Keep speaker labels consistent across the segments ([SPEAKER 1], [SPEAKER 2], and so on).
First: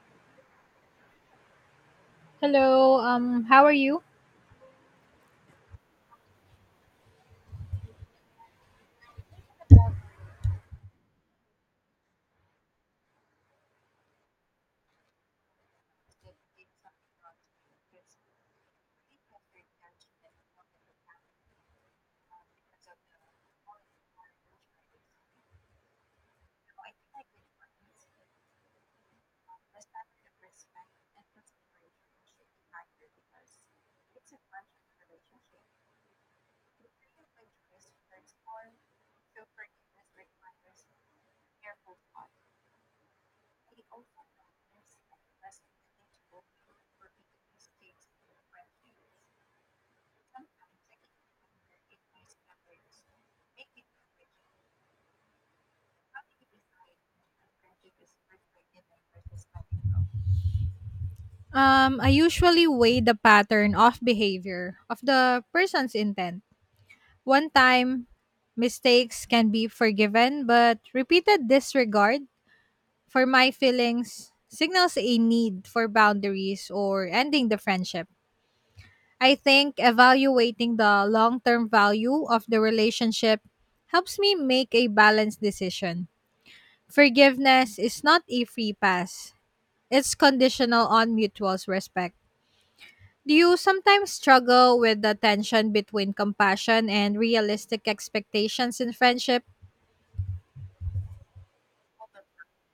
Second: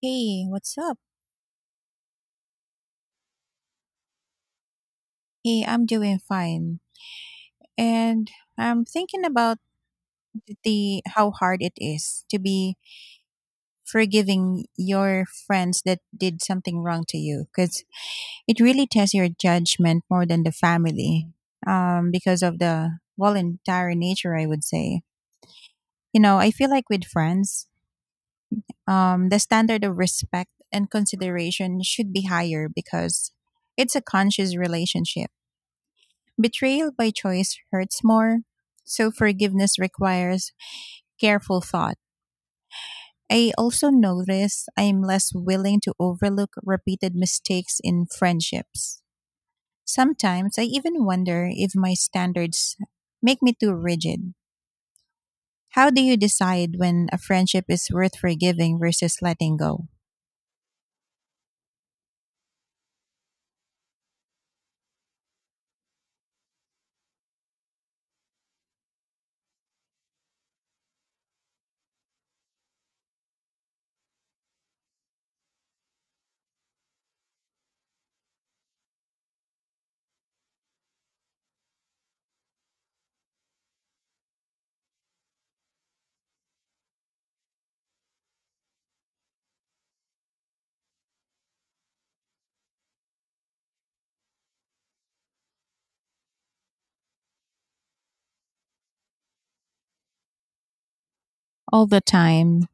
[SPEAKER 1] Hey, what's up?
[SPEAKER 2] Hello, how are you?
[SPEAKER 1] Hey, I'm doing fine. And I'm thinking about the how hard it is to be forgiving your friends that did something wrong to you because it really tests your judgment more than the family, because of the voluntary nature, I would say. You know, I feel like with friends, the standard of respect and consideration should be higher because it's a conscious relationship. Betrayal by choice hurts more, so forgiveness requires careful thought. I also notice I am less willing to overlook repeated mistakes in friendships. Sometimes I even wonder if my standards make me too rigid. How do you decide when a friendship is worth forgiving versus letting go?
[SPEAKER 2] I think evaluating the long term value of the relationship helps me make a balanced decision. Forgiveness is not a free pass, it's conditional on mutual respect. Do you sometimes struggle with the tension between compassion and realistic expectations in friendship?
[SPEAKER 1] All the time,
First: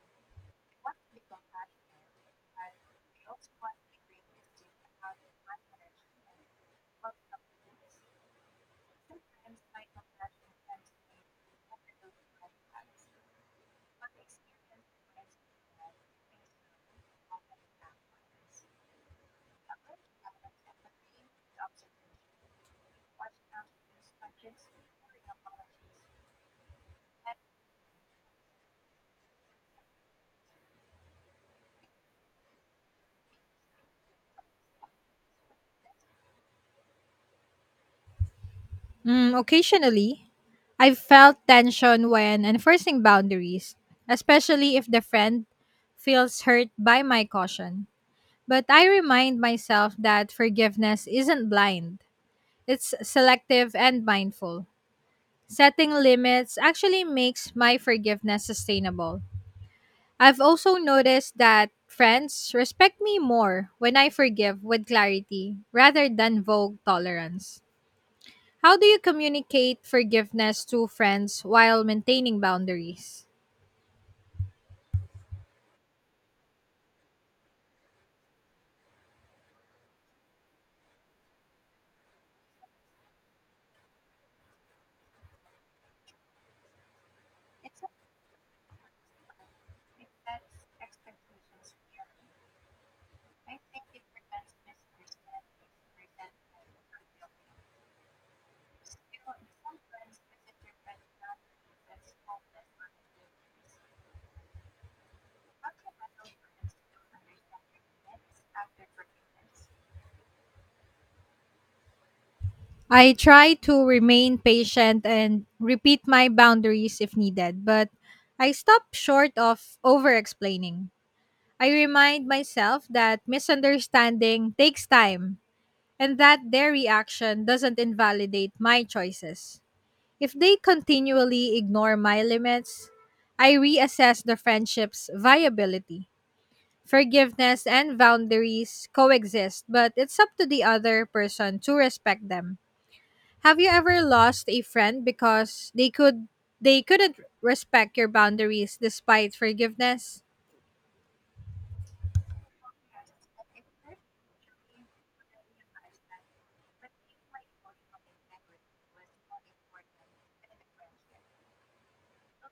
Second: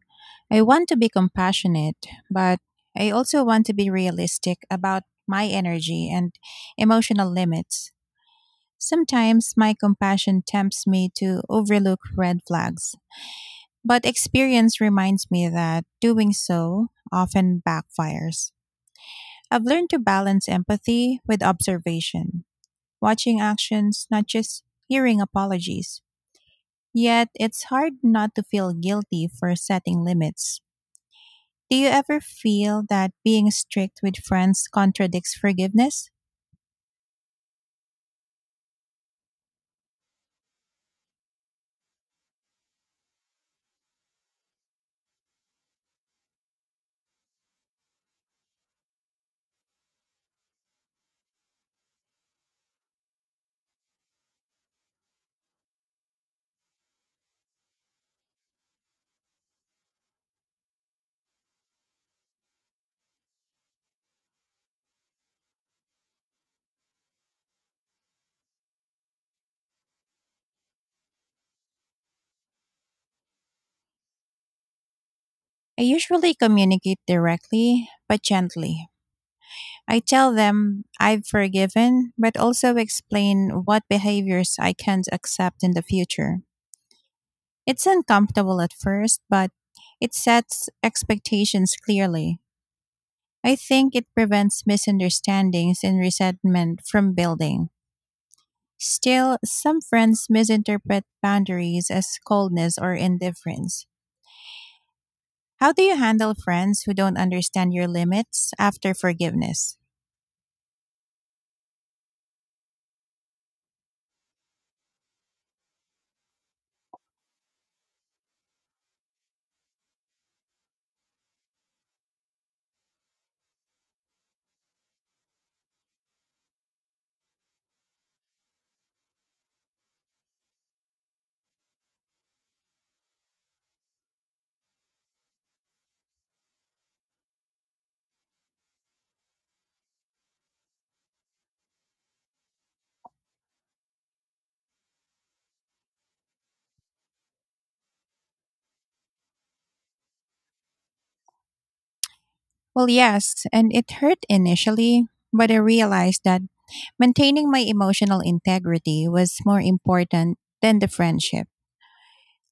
[SPEAKER 1] I want to be compassionate, but I also want to be realistic about my energy and emotional limits. Sometimes my compassion tempts me to overlook red flags, but experience reminds me that doing so often backfires. I've learned to balance empathy with observation, watching actions, not just hearing apologies. Yet it's hard not to feel guilty for setting limits. Do you ever feel that being strict with friends contradicts forgiveness?
[SPEAKER 2] Mm, occasionally, I've felt tension when enforcing boundaries, especially if the friend feels hurt by my caution. But I remind myself that forgiveness isn't blind, it's selective and mindful. Setting limits actually makes my forgiveness sustainable. I've also noticed that friends respect me more when I forgive with clarity rather than vague tolerance. How do you communicate forgiveness to friends while maintaining boundaries?
[SPEAKER 1] I usually communicate directly, but gently. I tell them I've forgiven, but also explain what behaviors I can't accept in the future. It's uncomfortable at first, but it sets expectations clearly. I think it prevents misunderstandings and resentment from building. Still, some friends misinterpret boundaries as coldness or indifference. How do you handle friends who don't understand your limits after forgiveness?
[SPEAKER 2] I try to remain patient and repeat my boundaries if needed, but I stop short of over explaining. I remind myself that misunderstanding takes time and that their reaction doesn't invalidate my choices. If they continually ignore my limits, I reassess the friendship's viability. Forgiveness and boundaries coexist, but it's up to the other person to respect them. Have you ever lost a friend because they couldn't respect your boundaries despite forgiveness?
[SPEAKER 1] Well, yes, and it hurt initially, but I realized that maintaining my emotional integrity was more important than the friendship.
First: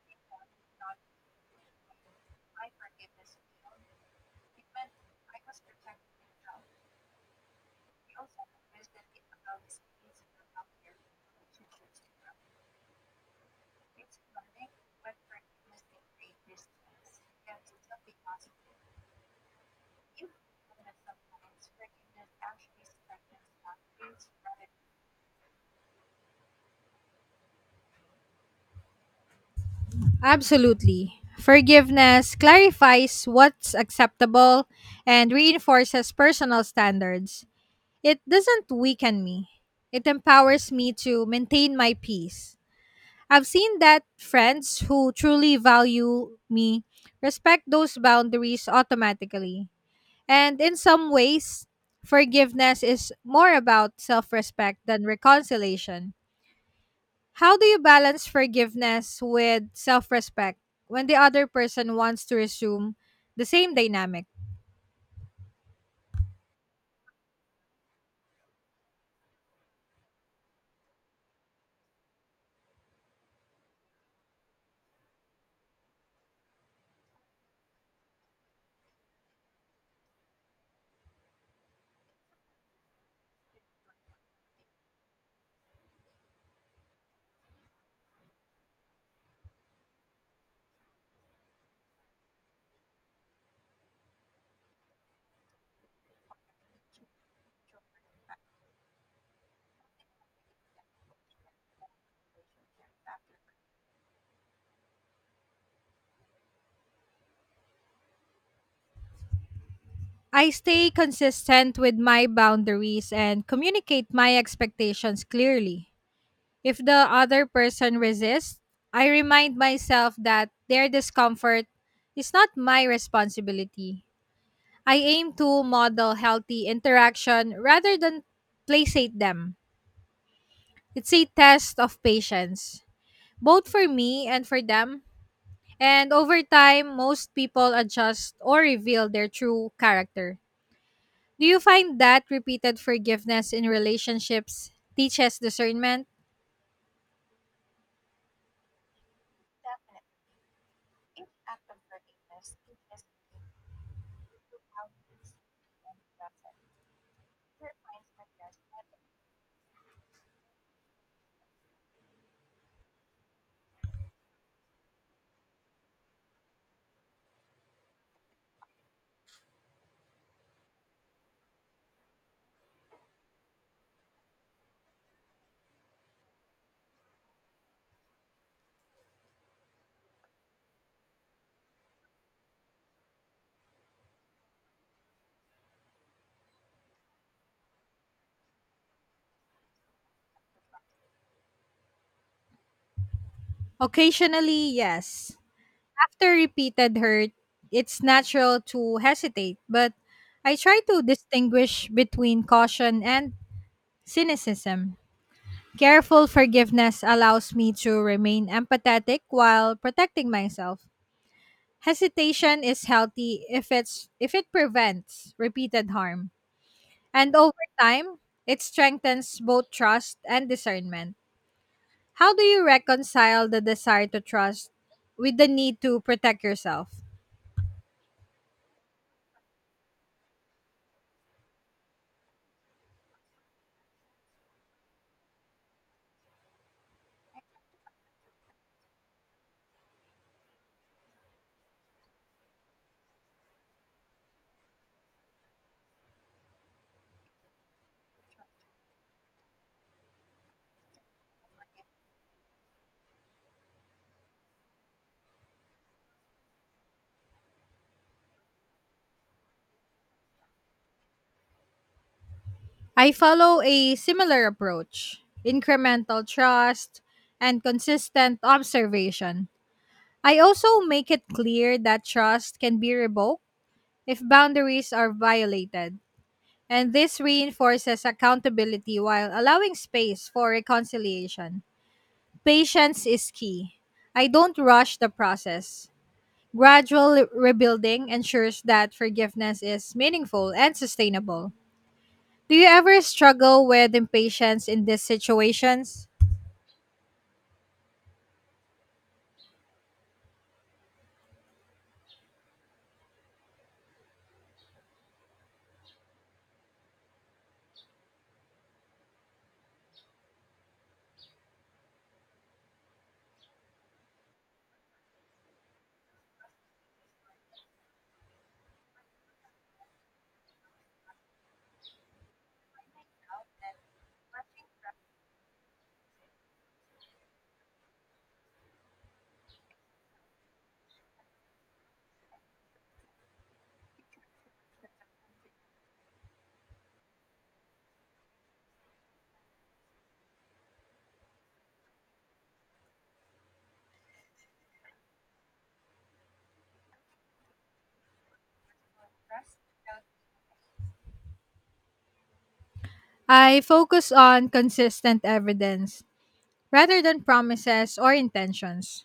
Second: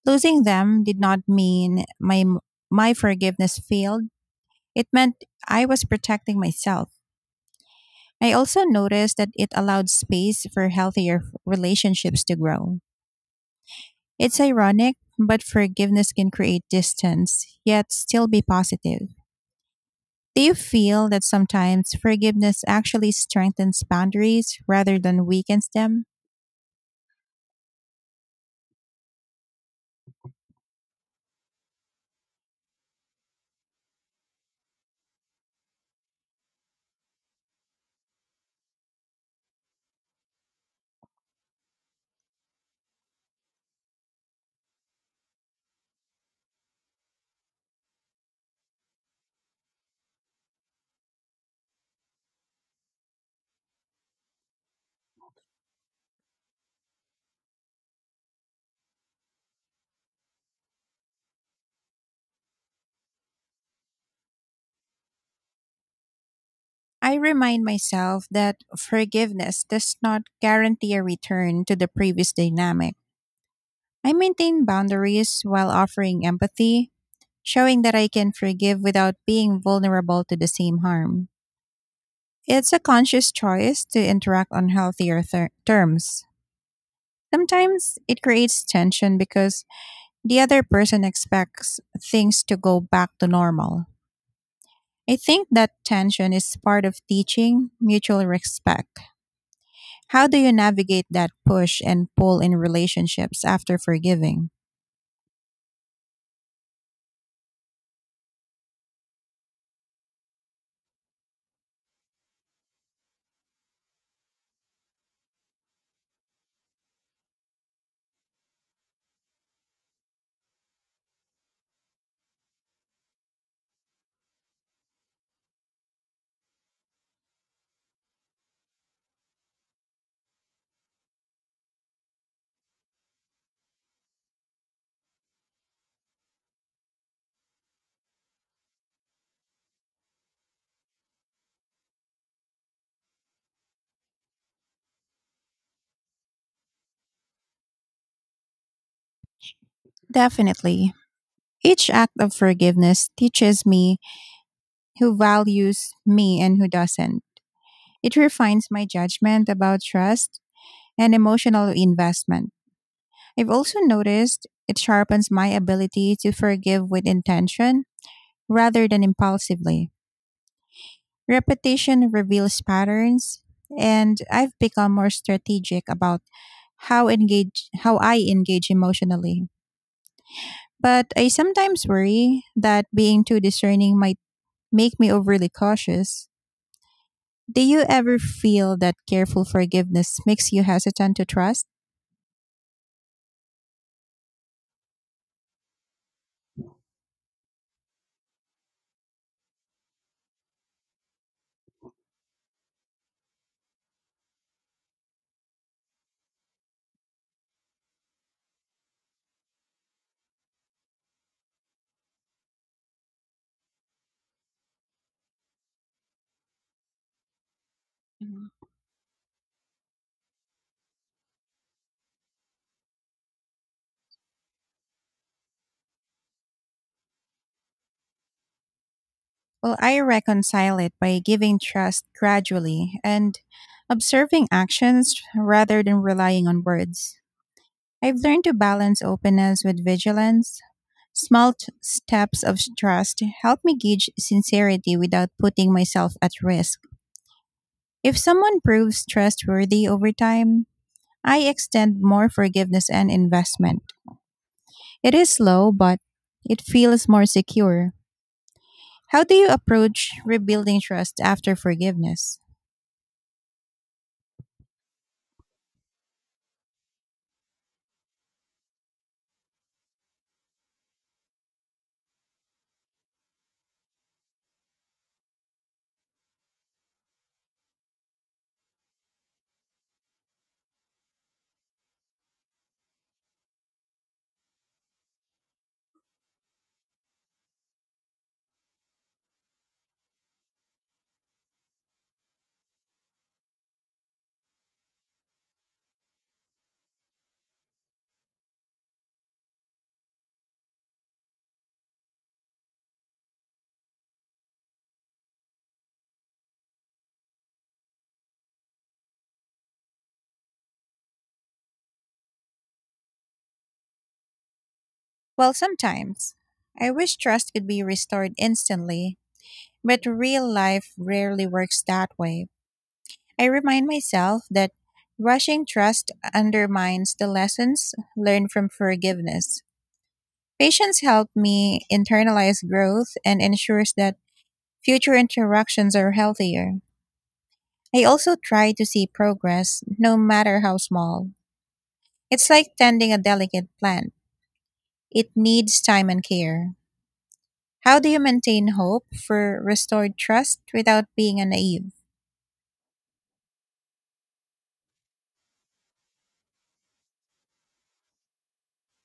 [SPEAKER 1] Losing them did not mean my forgiveness failed. It meant I was protecting myself. I also noticed that it allowed space for healthier relationships to grow. It's ironic, but forgiveness can create distance, yet still be positive. Do you feel that sometimes forgiveness actually strengthens boundaries rather than weakens them?
[SPEAKER 2] Absolutely. Forgiveness clarifies what's acceptable and reinforces personal standards. It doesn't weaken me. It empowers me to maintain my peace. I've seen that friends who truly value me respect those boundaries automatically. And in some ways, forgiveness is more about self respect than reconciliation. How do you balance forgiveness with self respect when the other person wants to resume the same dynamic?
[SPEAKER 1] I remind myself that forgiveness does not guarantee a return to the previous dynamic. I maintain boundaries while offering empathy, showing that I can forgive without being vulnerable to the same harm. It's a conscious choice to interact on healthier terms. Sometimes it creates tension because the other person expects things to go back to normal. I think that tension is part of teaching mutual respect. How do you navigate that push and pull in relationships after forgiving?
[SPEAKER 2] I stay consistent with my boundaries and communicate my expectations clearly. If the other person resists, I remind myself that their discomfort is not my responsibility. I aim to model healthy interaction rather than placate them. It's a test of patience, both for me and for them. And over time, most people adjust or reveal their true character. Do you find that repeated forgiveness in relationships teaches discernment?
[SPEAKER 1] Definitely. Each act of forgiveness teaches me who values me and who doesn't. It refines my judgment about trust and emotional investment. I've also noticed it sharpens my ability to forgive with intention rather than impulsively. Repetition reveals patterns, and I've become more strategic about how I engage emotionally. But I sometimes worry that being too discerning might make me overly cautious. Do you ever feel that careful forgiveness makes you hesitant to trust?
[SPEAKER 2] Occasionally, yes. After repeated hurt, it's natural to hesitate, but I try to distinguish between caution and cynicism. Careful forgiveness allows me to remain empathetic while protecting myself. Hesitation is healthy if it prevents repeated harm. And over time, it strengthens both trust and discernment. How do you reconcile the desire to trust with the need to protect yourself?
[SPEAKER 1] Well, I reconcile it by giving trust gradually and observing actions rather than relying on words. I've learned to balance openness with vigilance. Small steps of trust help me gauge sincerity without putting myself at risk. If someone proves trustworthy over time, I extend more forgiveness and investment. It is slow, but it feels more secure. How do you approach rebuilding trust after forgiveness?
[SPEAKER 2] I follow a similar approach, incremental trust and consistent observation. I also make it clear that trust can be revoked if boundaries are violated. And this reinforces accountability while allowing space for reconciliation. Patience is key. I don't rush the process. Gradual rebuilding ensures that forgiveness is meaningful and sustainable. Do you ever struggle with impatience in these situations?
[SPEAKER 1] Well, sometimes I wish trust could be restored instantly, but real life rarely works that way. I remind myself that rushing trust undermines the lessons learned from forgiveness. Patience helped me internalize growth and ensures that future interactions are healthier. I also try to see progress, no matter how small. It's like tending a delicate plant. It needs time and care. How do you maintain hope for restored trust without being naive?
[SPEAKER 2] I focus on consistent evidence rather than promises or intentions.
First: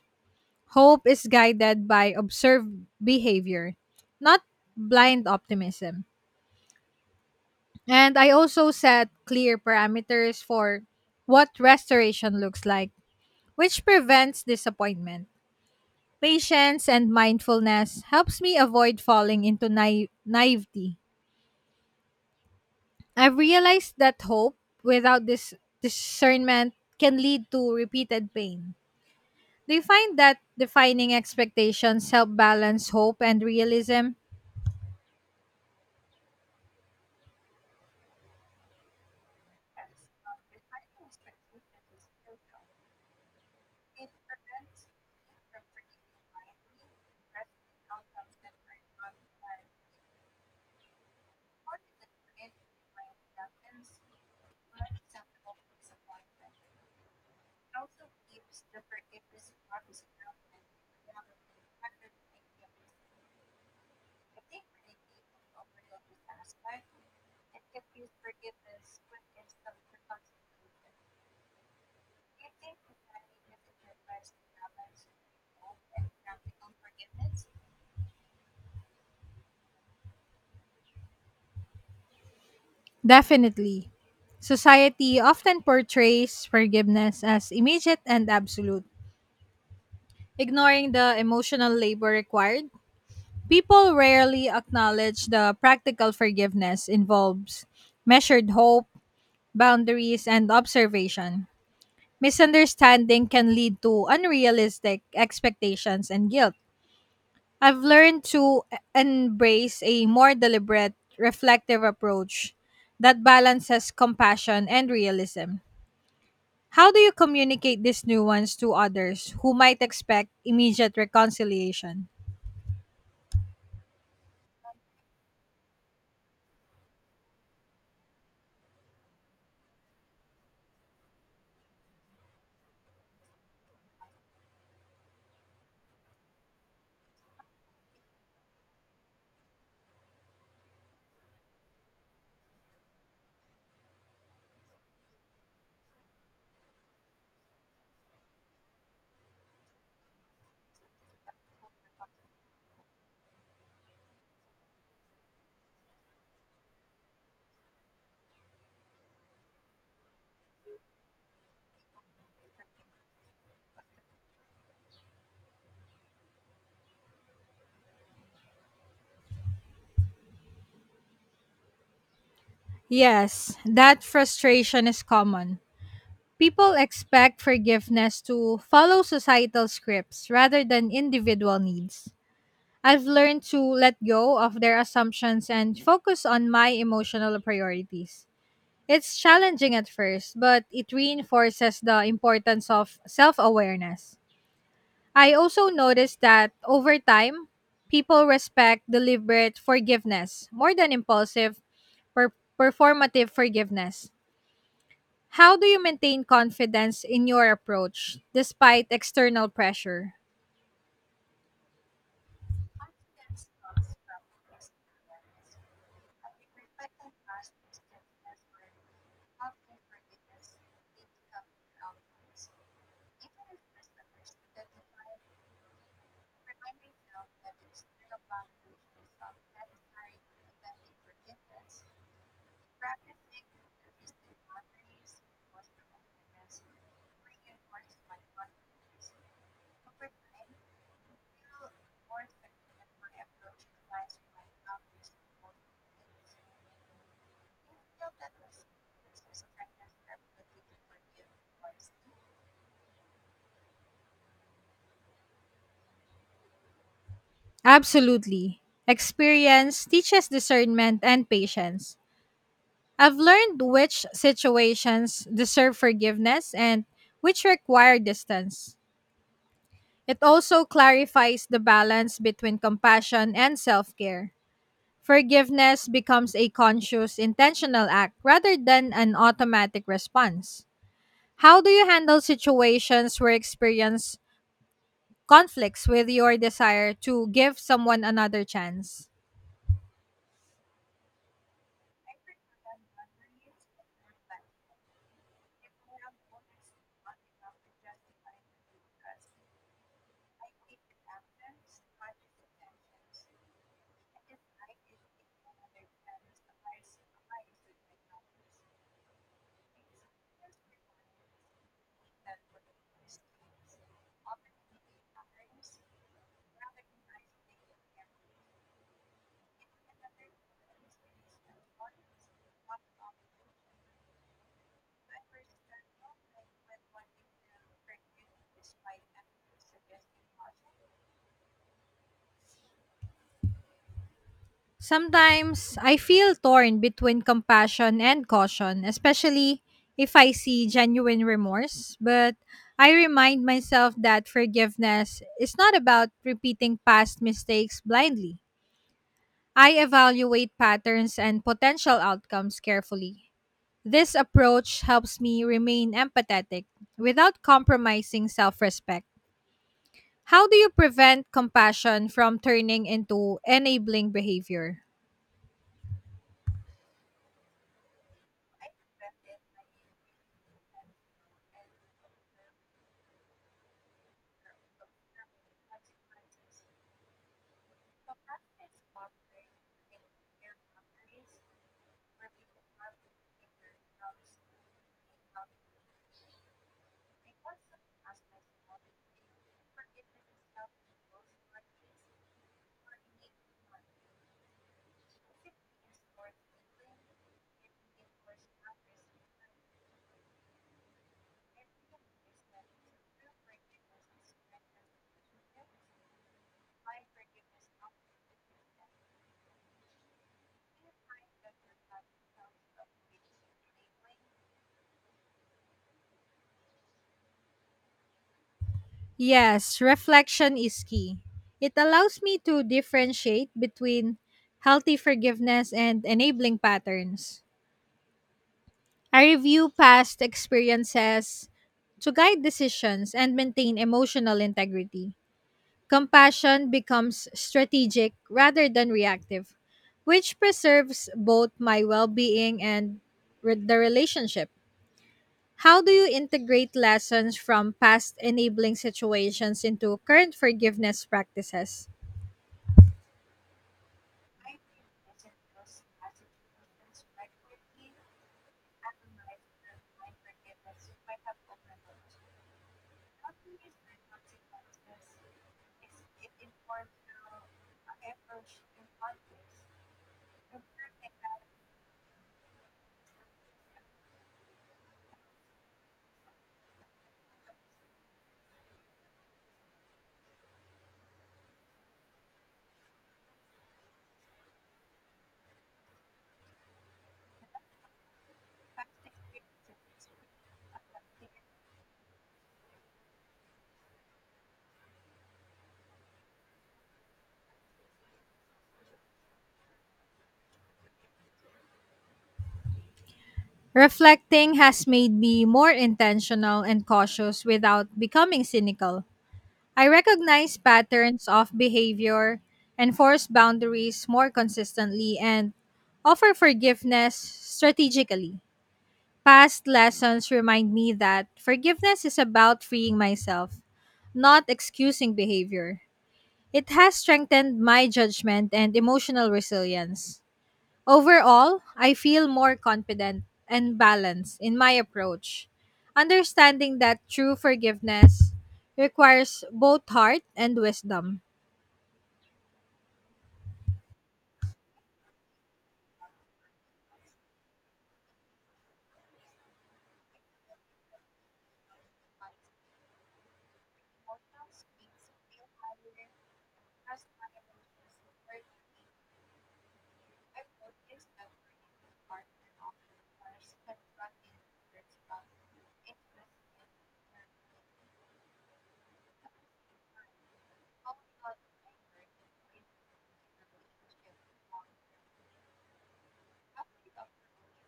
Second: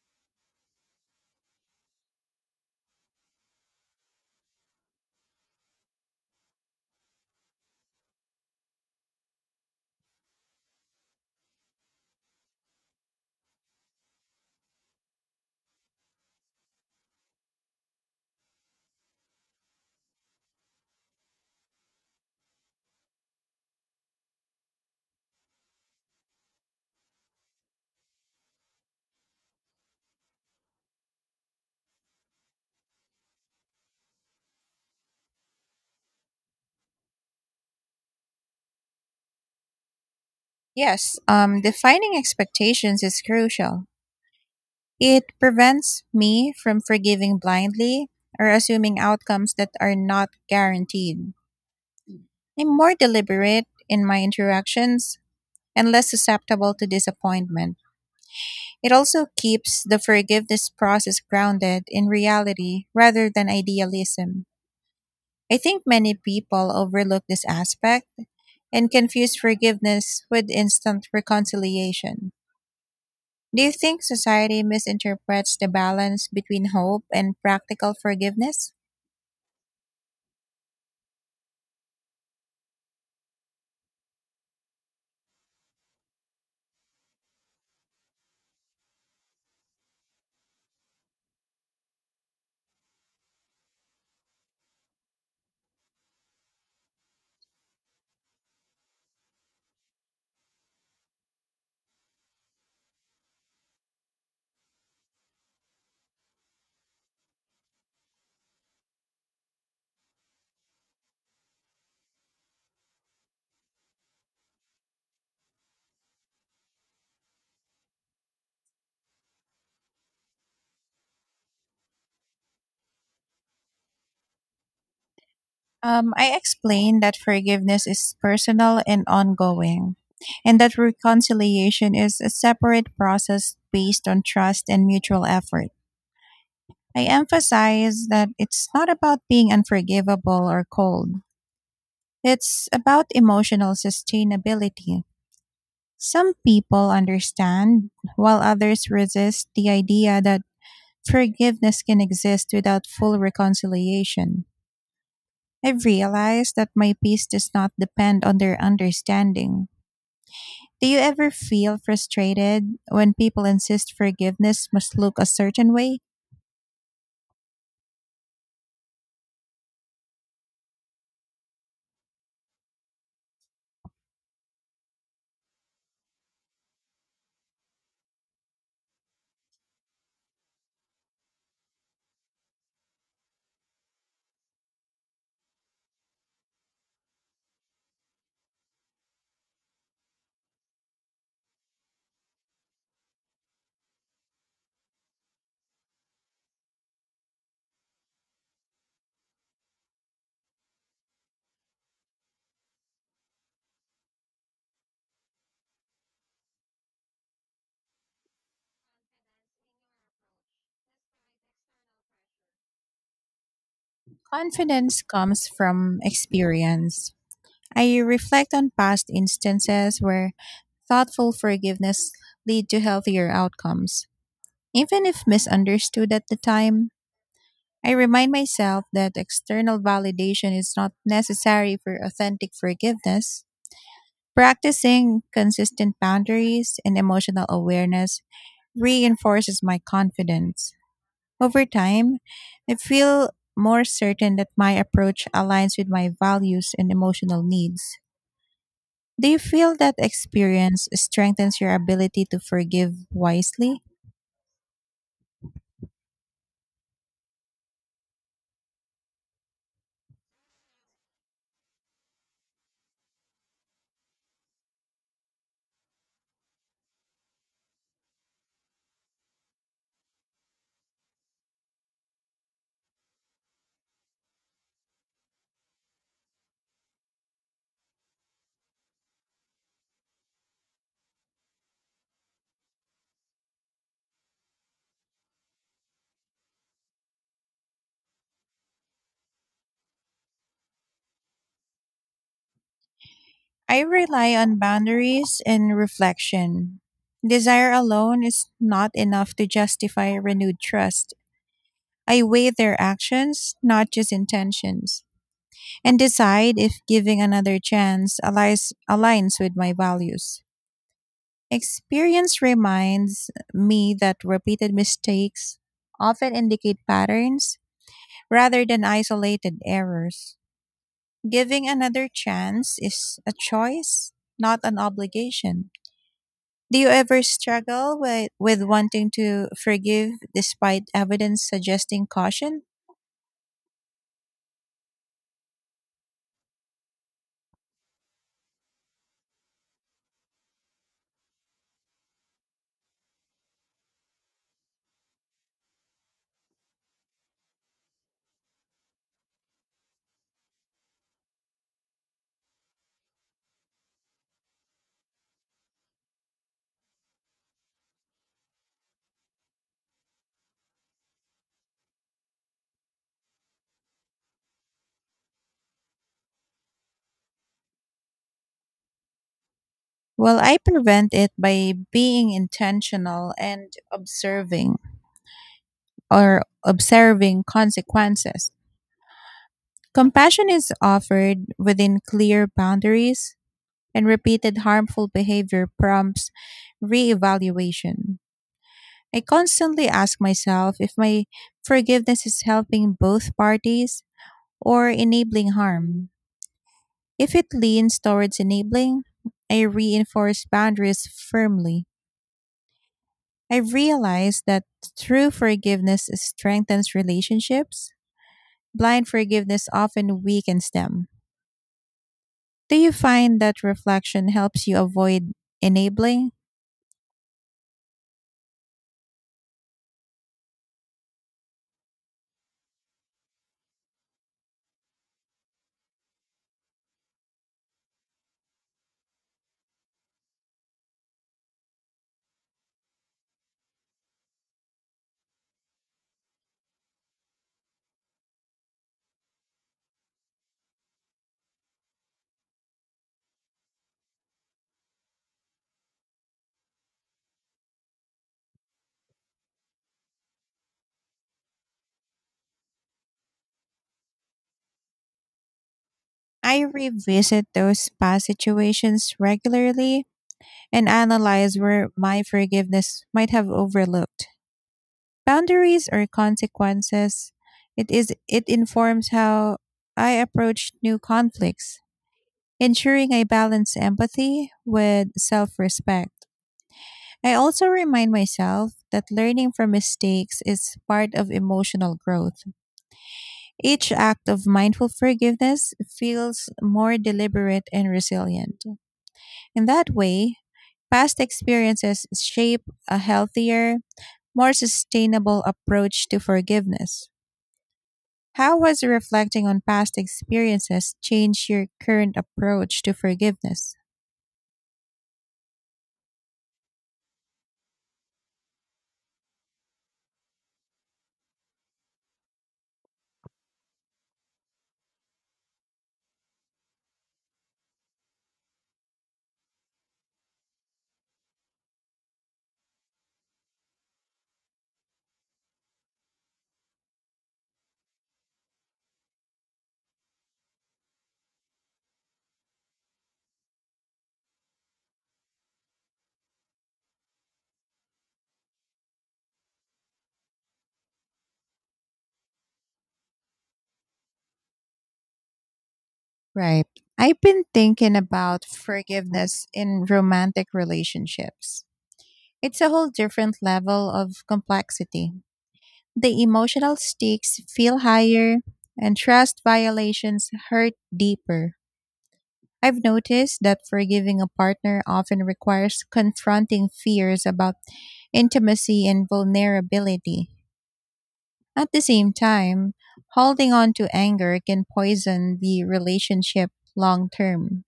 [SPEAKER 2] Hope is guided by observed behavior, not blind optimism. And I also set clear parameters for what restoration looks like, which prevents disappointment. Patience and mindfulness helps me avoid falling into naivety. I've realized that hope without this discernment can lead to repeated pain. Do you find that defining expectations help balance hope and realism?
[SPEAKER 1] Yes, defining expectations is crucial. It prevents me from forgiving blindly or assuming outcomes that are not guaranteed. I'm more deliberate in my interactions and less susceptible to disappointment. It also keeps the forgiveness process grounded in reality rather than idealism. I think many people overlook this aspect and confuse forgiveness with instant reconciliation. Do you think society misinterprets the balance between hope and practical forgiveness?
[SPEAKER 2] I've learned to embrace a more deliberate, reflective approach that balances compassion and realism. How do you communicate this nuance to others who might expect immediate reconciliation?
[SPEAKER 1] I explained that forgiveness is personal and ongoing, and that reconciliation is a separate process based on trust and mutual effort. I emphasize that it's not about being unforgivable or cold. It's about emotional sustainability. Some people understand, while others resist the idea that forgiveness can exist without full reconciliation. I've realized that my peace does not depend on their understanding. Do you ever feel frustrated when people insist forgiveness must look a certain way?
[SPEAKER 2] Yes, that frustration is common. People expect forgiveness to follow societal scripts rather than individual needs. I've learned to let go of their assumptions and focus on my emotional priorities. It's challenging at first, but it reinforces the importance of self awareness. I also noticed that over time, people respect deliberate forgiveness more than impulsive, performative forgiveness. How do you maintain confidence in your approach despite external pressure?
[SPEAKER 1] Confidence comes from experience. I reflect on past instances where thoughtful forgiveness lead to healthier outcomes. Even if misunderstood at the time, I remind myself that external validation is not necessary for authentic forgiveness. Practicing consistent boundaries and emotional awareness reinforces my confidence. Over time, I feel more certain that my approach aligns with my values and emotional needs. Do you feel that experience strengthens your ability to forgive wisely?
[SPEAKER 2] Absolutely. Experience teaches discernment and patience. I've learned which situations deserve forgiveness and which require distance. It also clarifies the balance between compassion and self care. Forgiveness becomes a conscious, intentional act rather than an automatic response. How do you handle situations where experience conflicts with your desire to give someone another chance?
[SPEAKER 1] I rely on boundaries and reflection. Desire alone is not enough to justify renewed trust. I weigh their actions, not just intentions, and decide if giving another chance aligns with my values. Experience reminds me that repeated mistakes often indicate patterns rather than isolated errors. Giving another chance is a choice, not an obligation. Do you ever struggle with wanting to forgive despite evidence suggesting caution?
[SPEAKER 2] Sometimes I feel torn between compassion and caution, especially if I see genuine remorse. But I remind myself that forgiveness is not about repeating past mistakes blindly. I evaluate patterns and potential outcomes carefully. This approach helps me remain empathetic without compromising self respect. How do you prevent compassion from turning into enabling behavior?
[SPEAKER 1] Well, I prevent it by being intentional and observing consequences. Compassion is offered within clear boundaries, and repeated harmful behavior prompts reevaluation. I constantly ask myself if my forgiveness is helping both parties or enabling harm. If it leans towards enabling, I reinforce boundaries firmly. I've realized that true forgiveness strengthens relationships. Blind forgiveness often weakens them. Do you find that reflection helps you avoid enabling?
[SPEAKER 2] Yes, reflection is key. It allows me to differentiate between healthy forgiveness and enabling patterns. I review past experiences to guide decisions and maintain emotional integrity. Compassion becomes strategic rather than reactive, which preserves both my well being and the relationship. How do you integrate lessons from past enabling situations into current forgiveness practices?
[SPEAKER 1] I revisit those past situations regularly and analyze where my forgiveness might have overlooked. Boundaries or consequences, it informs how I approach new conflicts, ensuring I balance empathy with self-respect. I also remind myself that learning from mistakes is part of emotional growth. Each act of mindful forgiveness feels more deliberate and resilient. In that way, past experiences shape a healthier, more sustainable approach to forgiveness. How has reflecting on past experiences changed your current approach to forgiveness?
[SPEAKER 2] Reflecting has made me more intentional and cautious without becoming cynical. I recognize patterns of behavior, enforce boundaries more consistently, and offer forgiveness strategically. Past lessons remind me that forgiveness is about freeing myself, not excusing behavior. It has strengthened my judgment and emotional resilience. Overall, I feel more confident and balanced in my approach, understanding that true forgiveness requires both heart and wisdom.
[SPEAKER 1] Right. I've been thinking about forgiveness in romantic relationships. It's a whole different level of complexity. The emotional stakes feel higher, and trust violations hurt deeper. I've noticed that forgiving a partner often requires confronting fears about intimacy and vulnerability. At the same time, holding on to anger can poison the relationship long term.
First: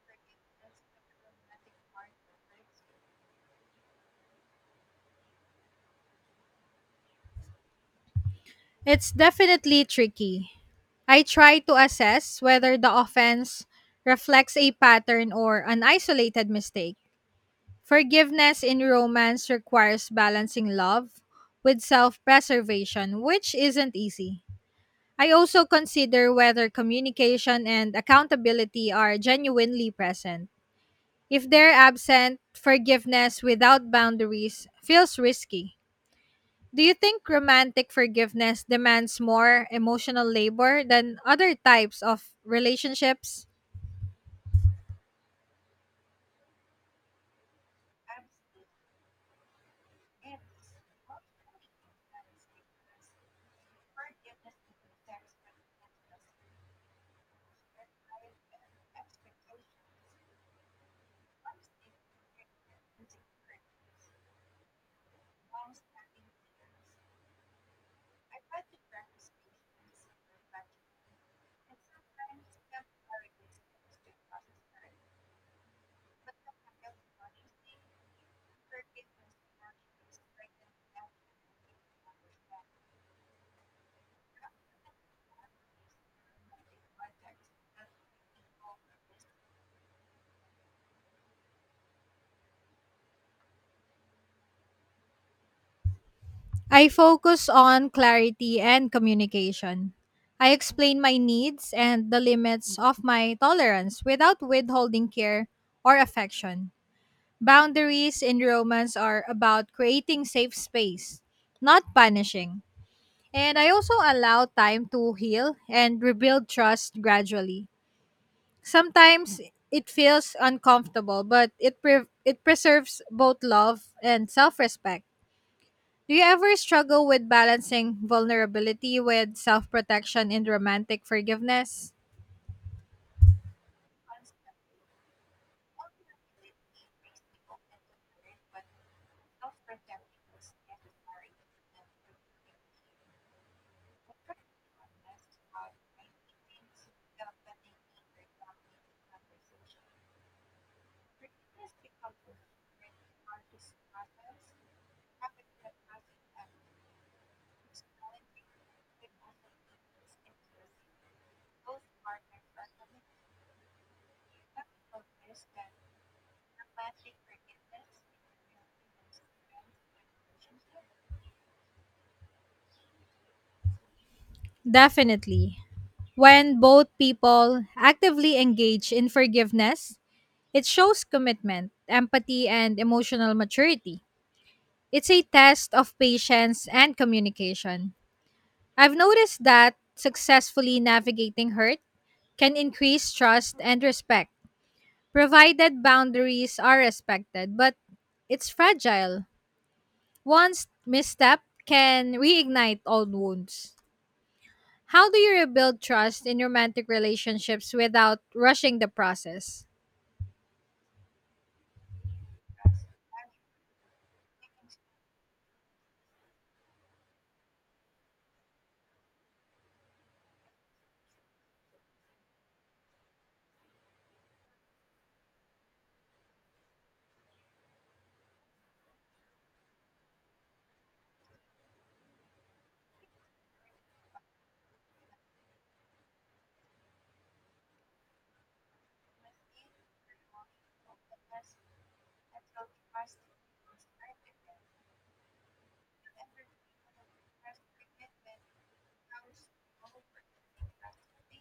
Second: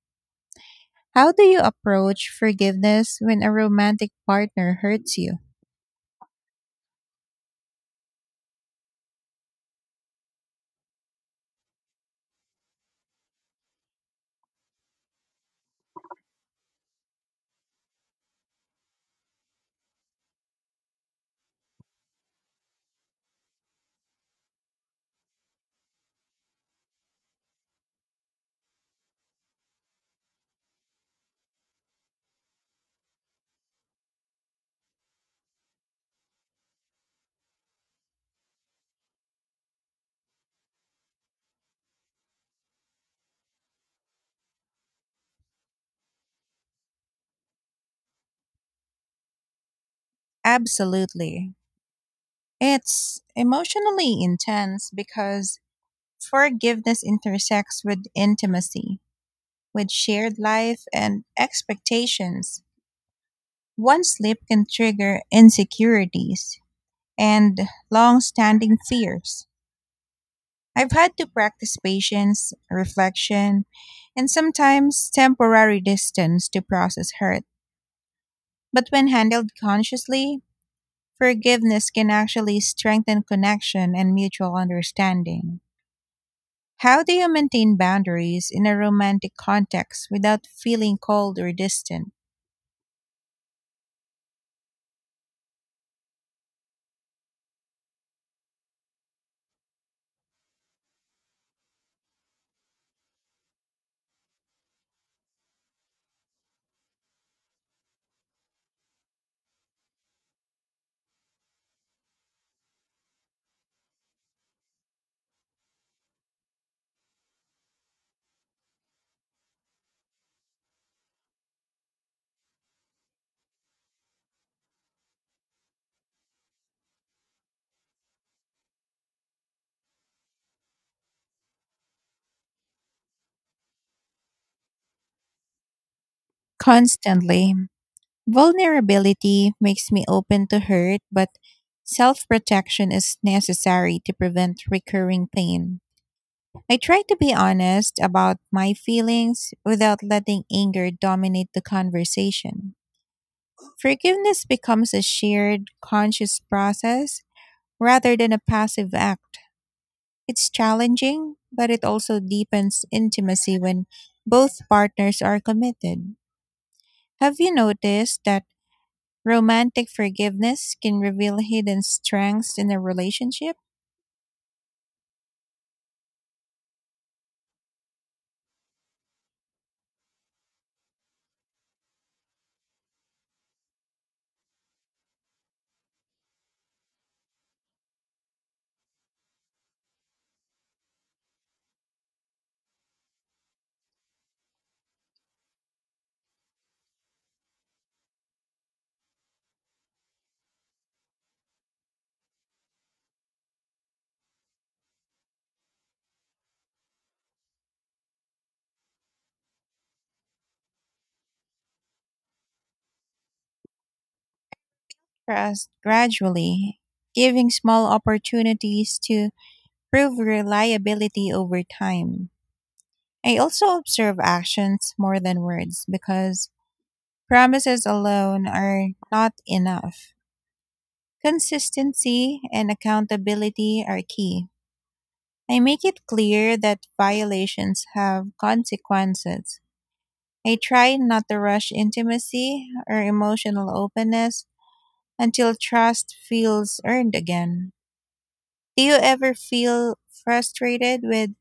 [SPEAKER 1] How do you approach forgiveness when a romantic partner hurts you?
[SPEAKER 2] It's definitely tricky. I try to assess whether the offense reflects a pattern or an isolated mistake. Forgiveness in romance requires balancing love with self preservation, which isn't easy. I also consider whether communication and accountability are genuinely present. If they're absent, forgiveness without boundaries feels risky. Do you think romantic forgiveness demands more emotional labor than other types of relationships?
[SPEAKER 1] Absolutely. It's emotionally intense because forgiveness intersects with intimacy, with shared life and expectations. One slip can trigger insecurities and long standing fears. I've had to practice patience, reflection, and sometimes temporary distance to process hurt. But when handled consciously, forgiveness can actually strengthen connection and mutual understanding. How do you maintain boundaries in a romantic context without feeling cold or distant?
[SPEAKER 2] I focus on clarity and communication. I explain my needs and the limits of my tolerance without withholding care or affection. Boundaries in romance are about creating safe space, not punishing. And I also allow time to heal and rebuild trust gradually. Sometimes it feels uncomfortable, but it preserves both love and self-respect. Do you ever struggle with balancing vulnerability with self-protection in romantic forgiveness?
[SPEAKER 1] Constantly. Vulnerability makes me open to hurt, but self protection is necessary to prevent recurring pain. I try to be honest about my feelings without letting anger dominate the conversation. Forgiveness becomes a shared, conscious process rather than a passive act. It's challenging, but it also deepens intimacy when both partners are committed. Have you noticed that romantic forgiveness can reveal hidden strengths in a relationship?
[SPEAKER 2] Definitely. When both people actively engage in forgiveness, it shows commitment, empathy, and emotional maturity. It's a test of patience and communication. I've noticed that successfully navigating hurt can increase trust and respect, provided boundaries are respected, but it's fragile. One misstep can reignite old wounds. How do you rebuild trust in romantic relationships without rushing the process?
[SPEAKER 1] Gradually, giving small opportunities to prove reliability over time. I also observe actions more than words because promises alone are not enough. Consistency and accountability are key. I make it clear that violations have consequences. I try not to rush intimacy or emotional openness until trust feels earned again. Do you ever feel frustrated with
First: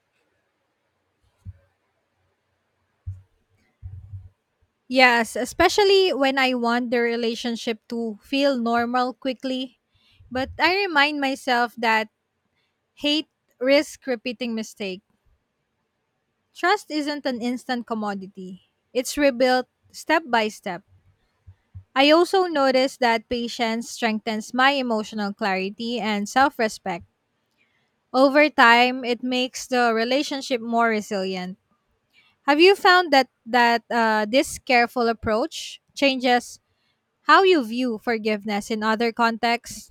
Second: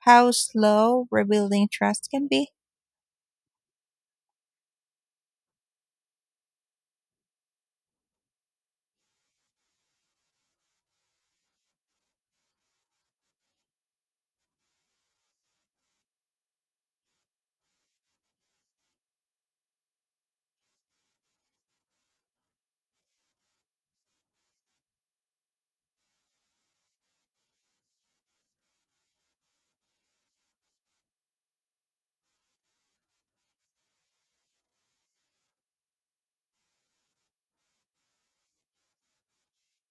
[SPEAKER 1] how slow rebuilding trust can be?
[SPEAKER 2] Yes, especially when I want the relationship to feel normal quickly. But I remind myself that hate risk repeating mistake. Trust isn't an instant commodity. It's rebuilt step by step. I also notice that patience strengthens my emotional clarity and self-respect. Over time, it makes the relationship more resilient. Have you found that this careful approach changes how you view forgiveness in other contexts?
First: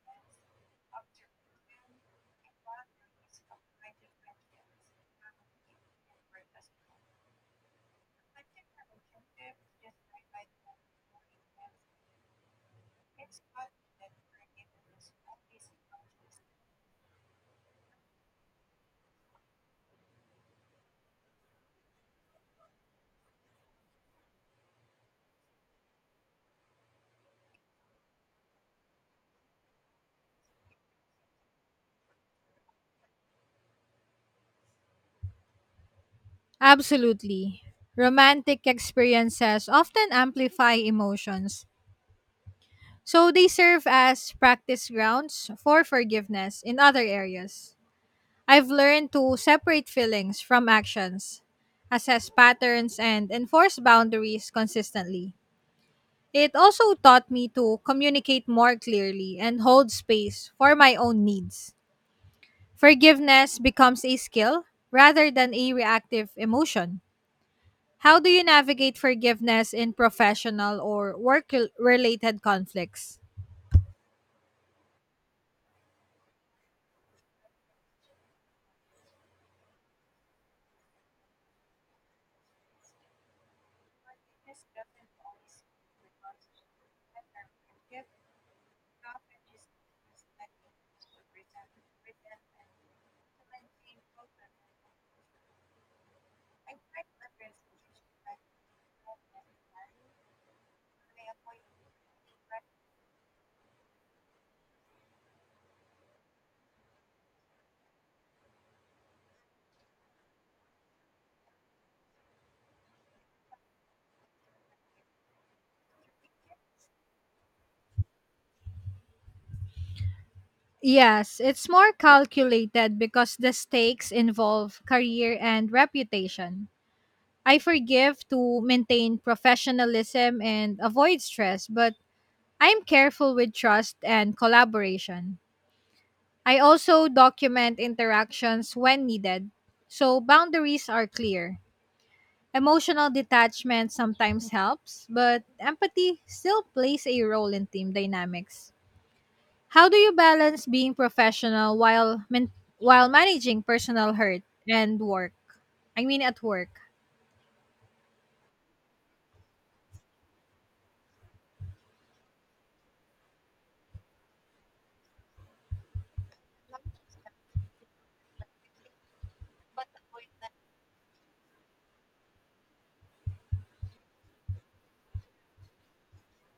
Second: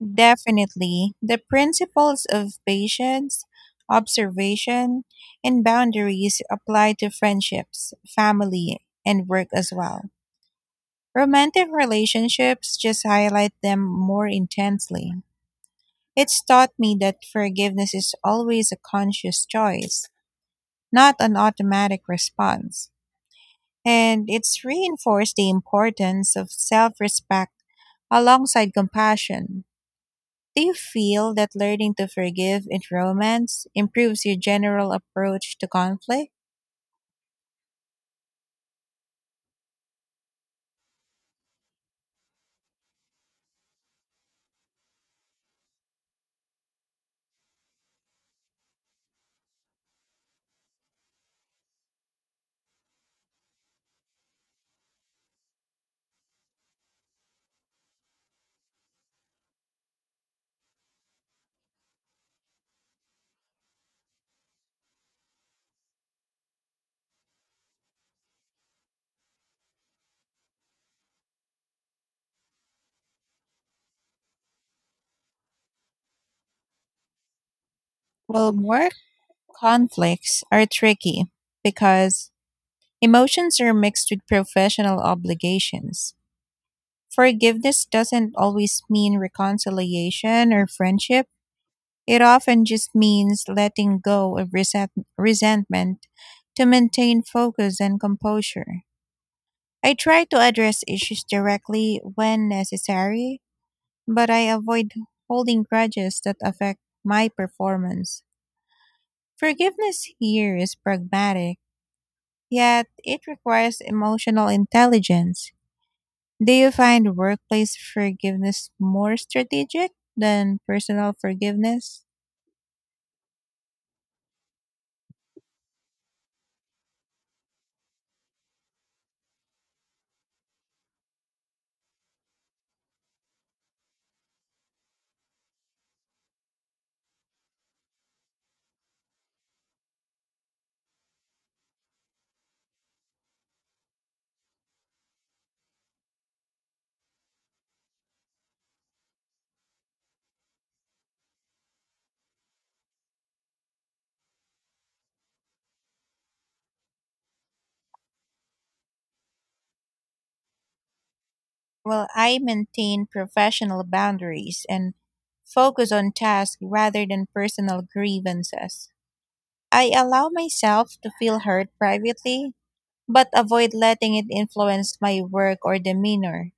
[SPEAKER 1] Definitely. The principles of patience, observation, and boundaries apply to friendships, family, and work as well. Romantic relationships just highlight them more intensely. It's taught me that forgiveness is always a conscious choice, not an automatic response. And it's reinforced the importance of self respect alongside compassion. Do you feel that learning to forgive in romance improves your general approach to conflict?
[SPEAKER 2] Absolutely. Romantic experiences often amplify emotions, so they serve as practice grounds for forgiveness in other areas. I've learned to separate feelings from actions, assess patterns, and enforce boundaries consistently. It also taught me to communicate more clearly and hold space for my own needs. Forgiveness becomes a skill rather than a reactive emotion. How do you navigate forgiveness in professional or work related conflicts?
[SPEAKER 1] Well, more conflicts are tricky because emotions are mixed with professional obligations. Forgiveness doesn't always mean reconciliation or friendship. It often just means letting go of resentment to maintain focus and composure. I try to address issues directly when necessary, but I avoid holding grudges that affect my performance. Forgiveness here is pragmatic, yet it requires emotional intelligence. Do you find workplace forgiveness more strategic than personal
[SPEAKER 2] Yes, it's more
[SPEAKER 1] forgiveness?
[SPEAKER 2] calculated because the stakes involve career and reputation. I forgive to maintain professionalism and avoid stress, but I'm careful with trust and collaboration. I also document interactions when needed, so boundaries are clear. Emotional detachment sometimes helps, but empathy still plays a role in team dynamics. How do you balance being professional while while managing personal hurt and work? I mean at work.
[SPEAKER 1] Well, I maintain professional boundaries and focus on tasks rather than personal grievances. I allow myself to feel hurt privately, but avoid letting it influence my work or demeanor.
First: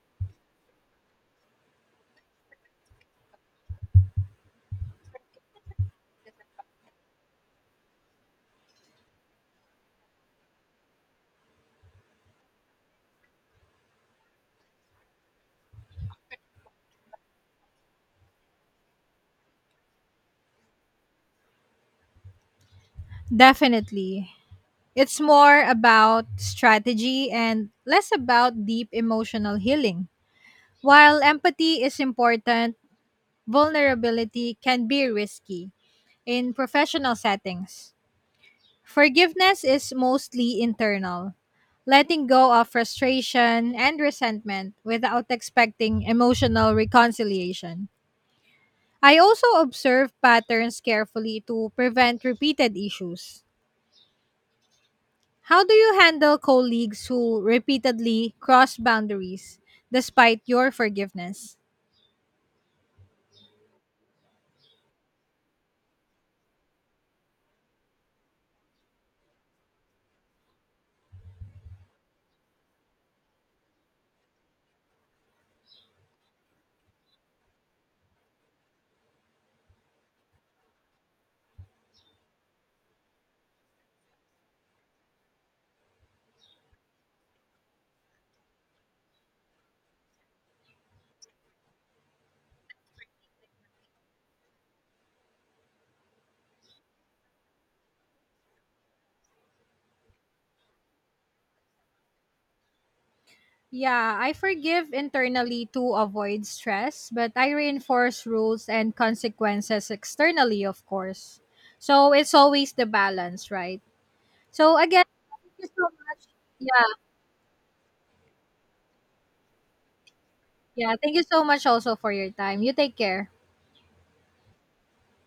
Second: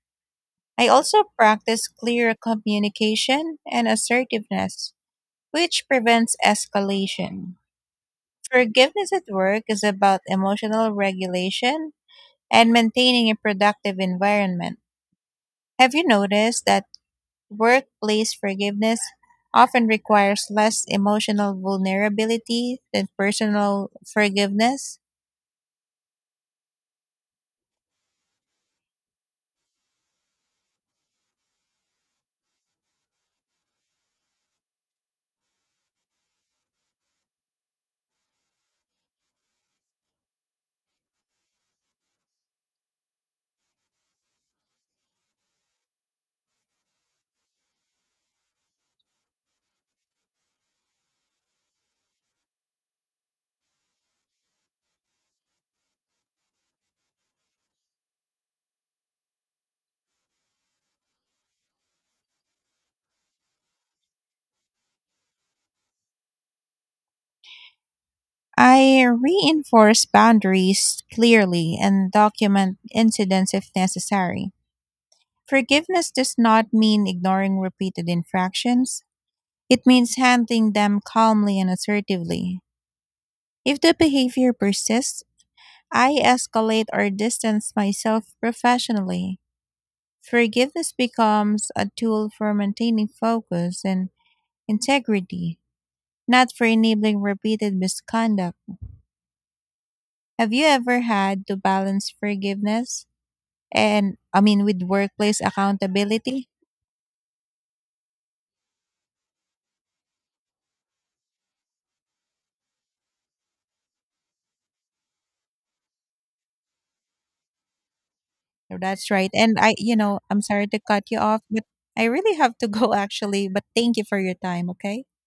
[SPEAKER 1] I also practice clear communication and assertiveness, which prevents escalation. Forgiveness at work is about emotional regulation and maintaining a productive environment. Have you noticed that workplace forgiveness often requires less emotional vulnerability than personal
[SPEAKER 2] Definitely.
[SPEAKER 1] forgiveness?
[SPEAKER 2] It's more about strategy and less about deep emotional healing. While empathy is important, vulnerability can be risky in professional settings. Forgiveness is mostly internal, letting go of frustration and resentment without expecting emotional reconciliation. I also observe patterns carefully to prevent repeated issues. How do you handle colleagues who repeatedly cross boundaries despite your forgiveness?
[SPEAKER 1] I reinforce boundaries clearly and document incidents if necessary. Forgiveness does not mean ignoring repeated infractions. It means handling them calmly and assertively. If the behavior persists, I escalate or distance myself professionally. Forgiveness becomes a tool for maintaining focus and integrity, not for enabling repeated misconduct. Have you ever had to balance forgiveness
[SPEAKER 2] Yeah,
[SPEAKER 1] and
[SPEAKER 2] I
[SPEAKER 1] I mean with
[SPEAKER 2] forgive
[SPEAKER 1] workplace
[SPEAKER 2] internally to avoid
[SPEAKER 1] accountability?
[SPEAKER 2] stress, but I reinforce rules and consequences externally, of course. So it's always the balance, right? So again, thank you so much. Yeah,
[SPEAKER 1] That's right. And I, you know, I'm sorry to
[SPEAKER 2] yeah.
[SPEAKER 1] cut
[SPEAKER 2] Thank
[SPEAKER 1] you
[SPEAKER 2] you
[SPEAKER 1] off,
[SPEAKER 2] so
[SPEAKER 1] but
[SPEAKER 2] much also
[SPEAKER 1] I
[SPEAKER 2] for your
[SPEAKER 1] really have
[SPEAKER 2] time.
[SPEAKER 1] to
[SPEAKER 2] You
[SPEAKER 1] go
[SPEAKER 2] take care.
[SPEAKER 1] actually, but thank you for your time, okay?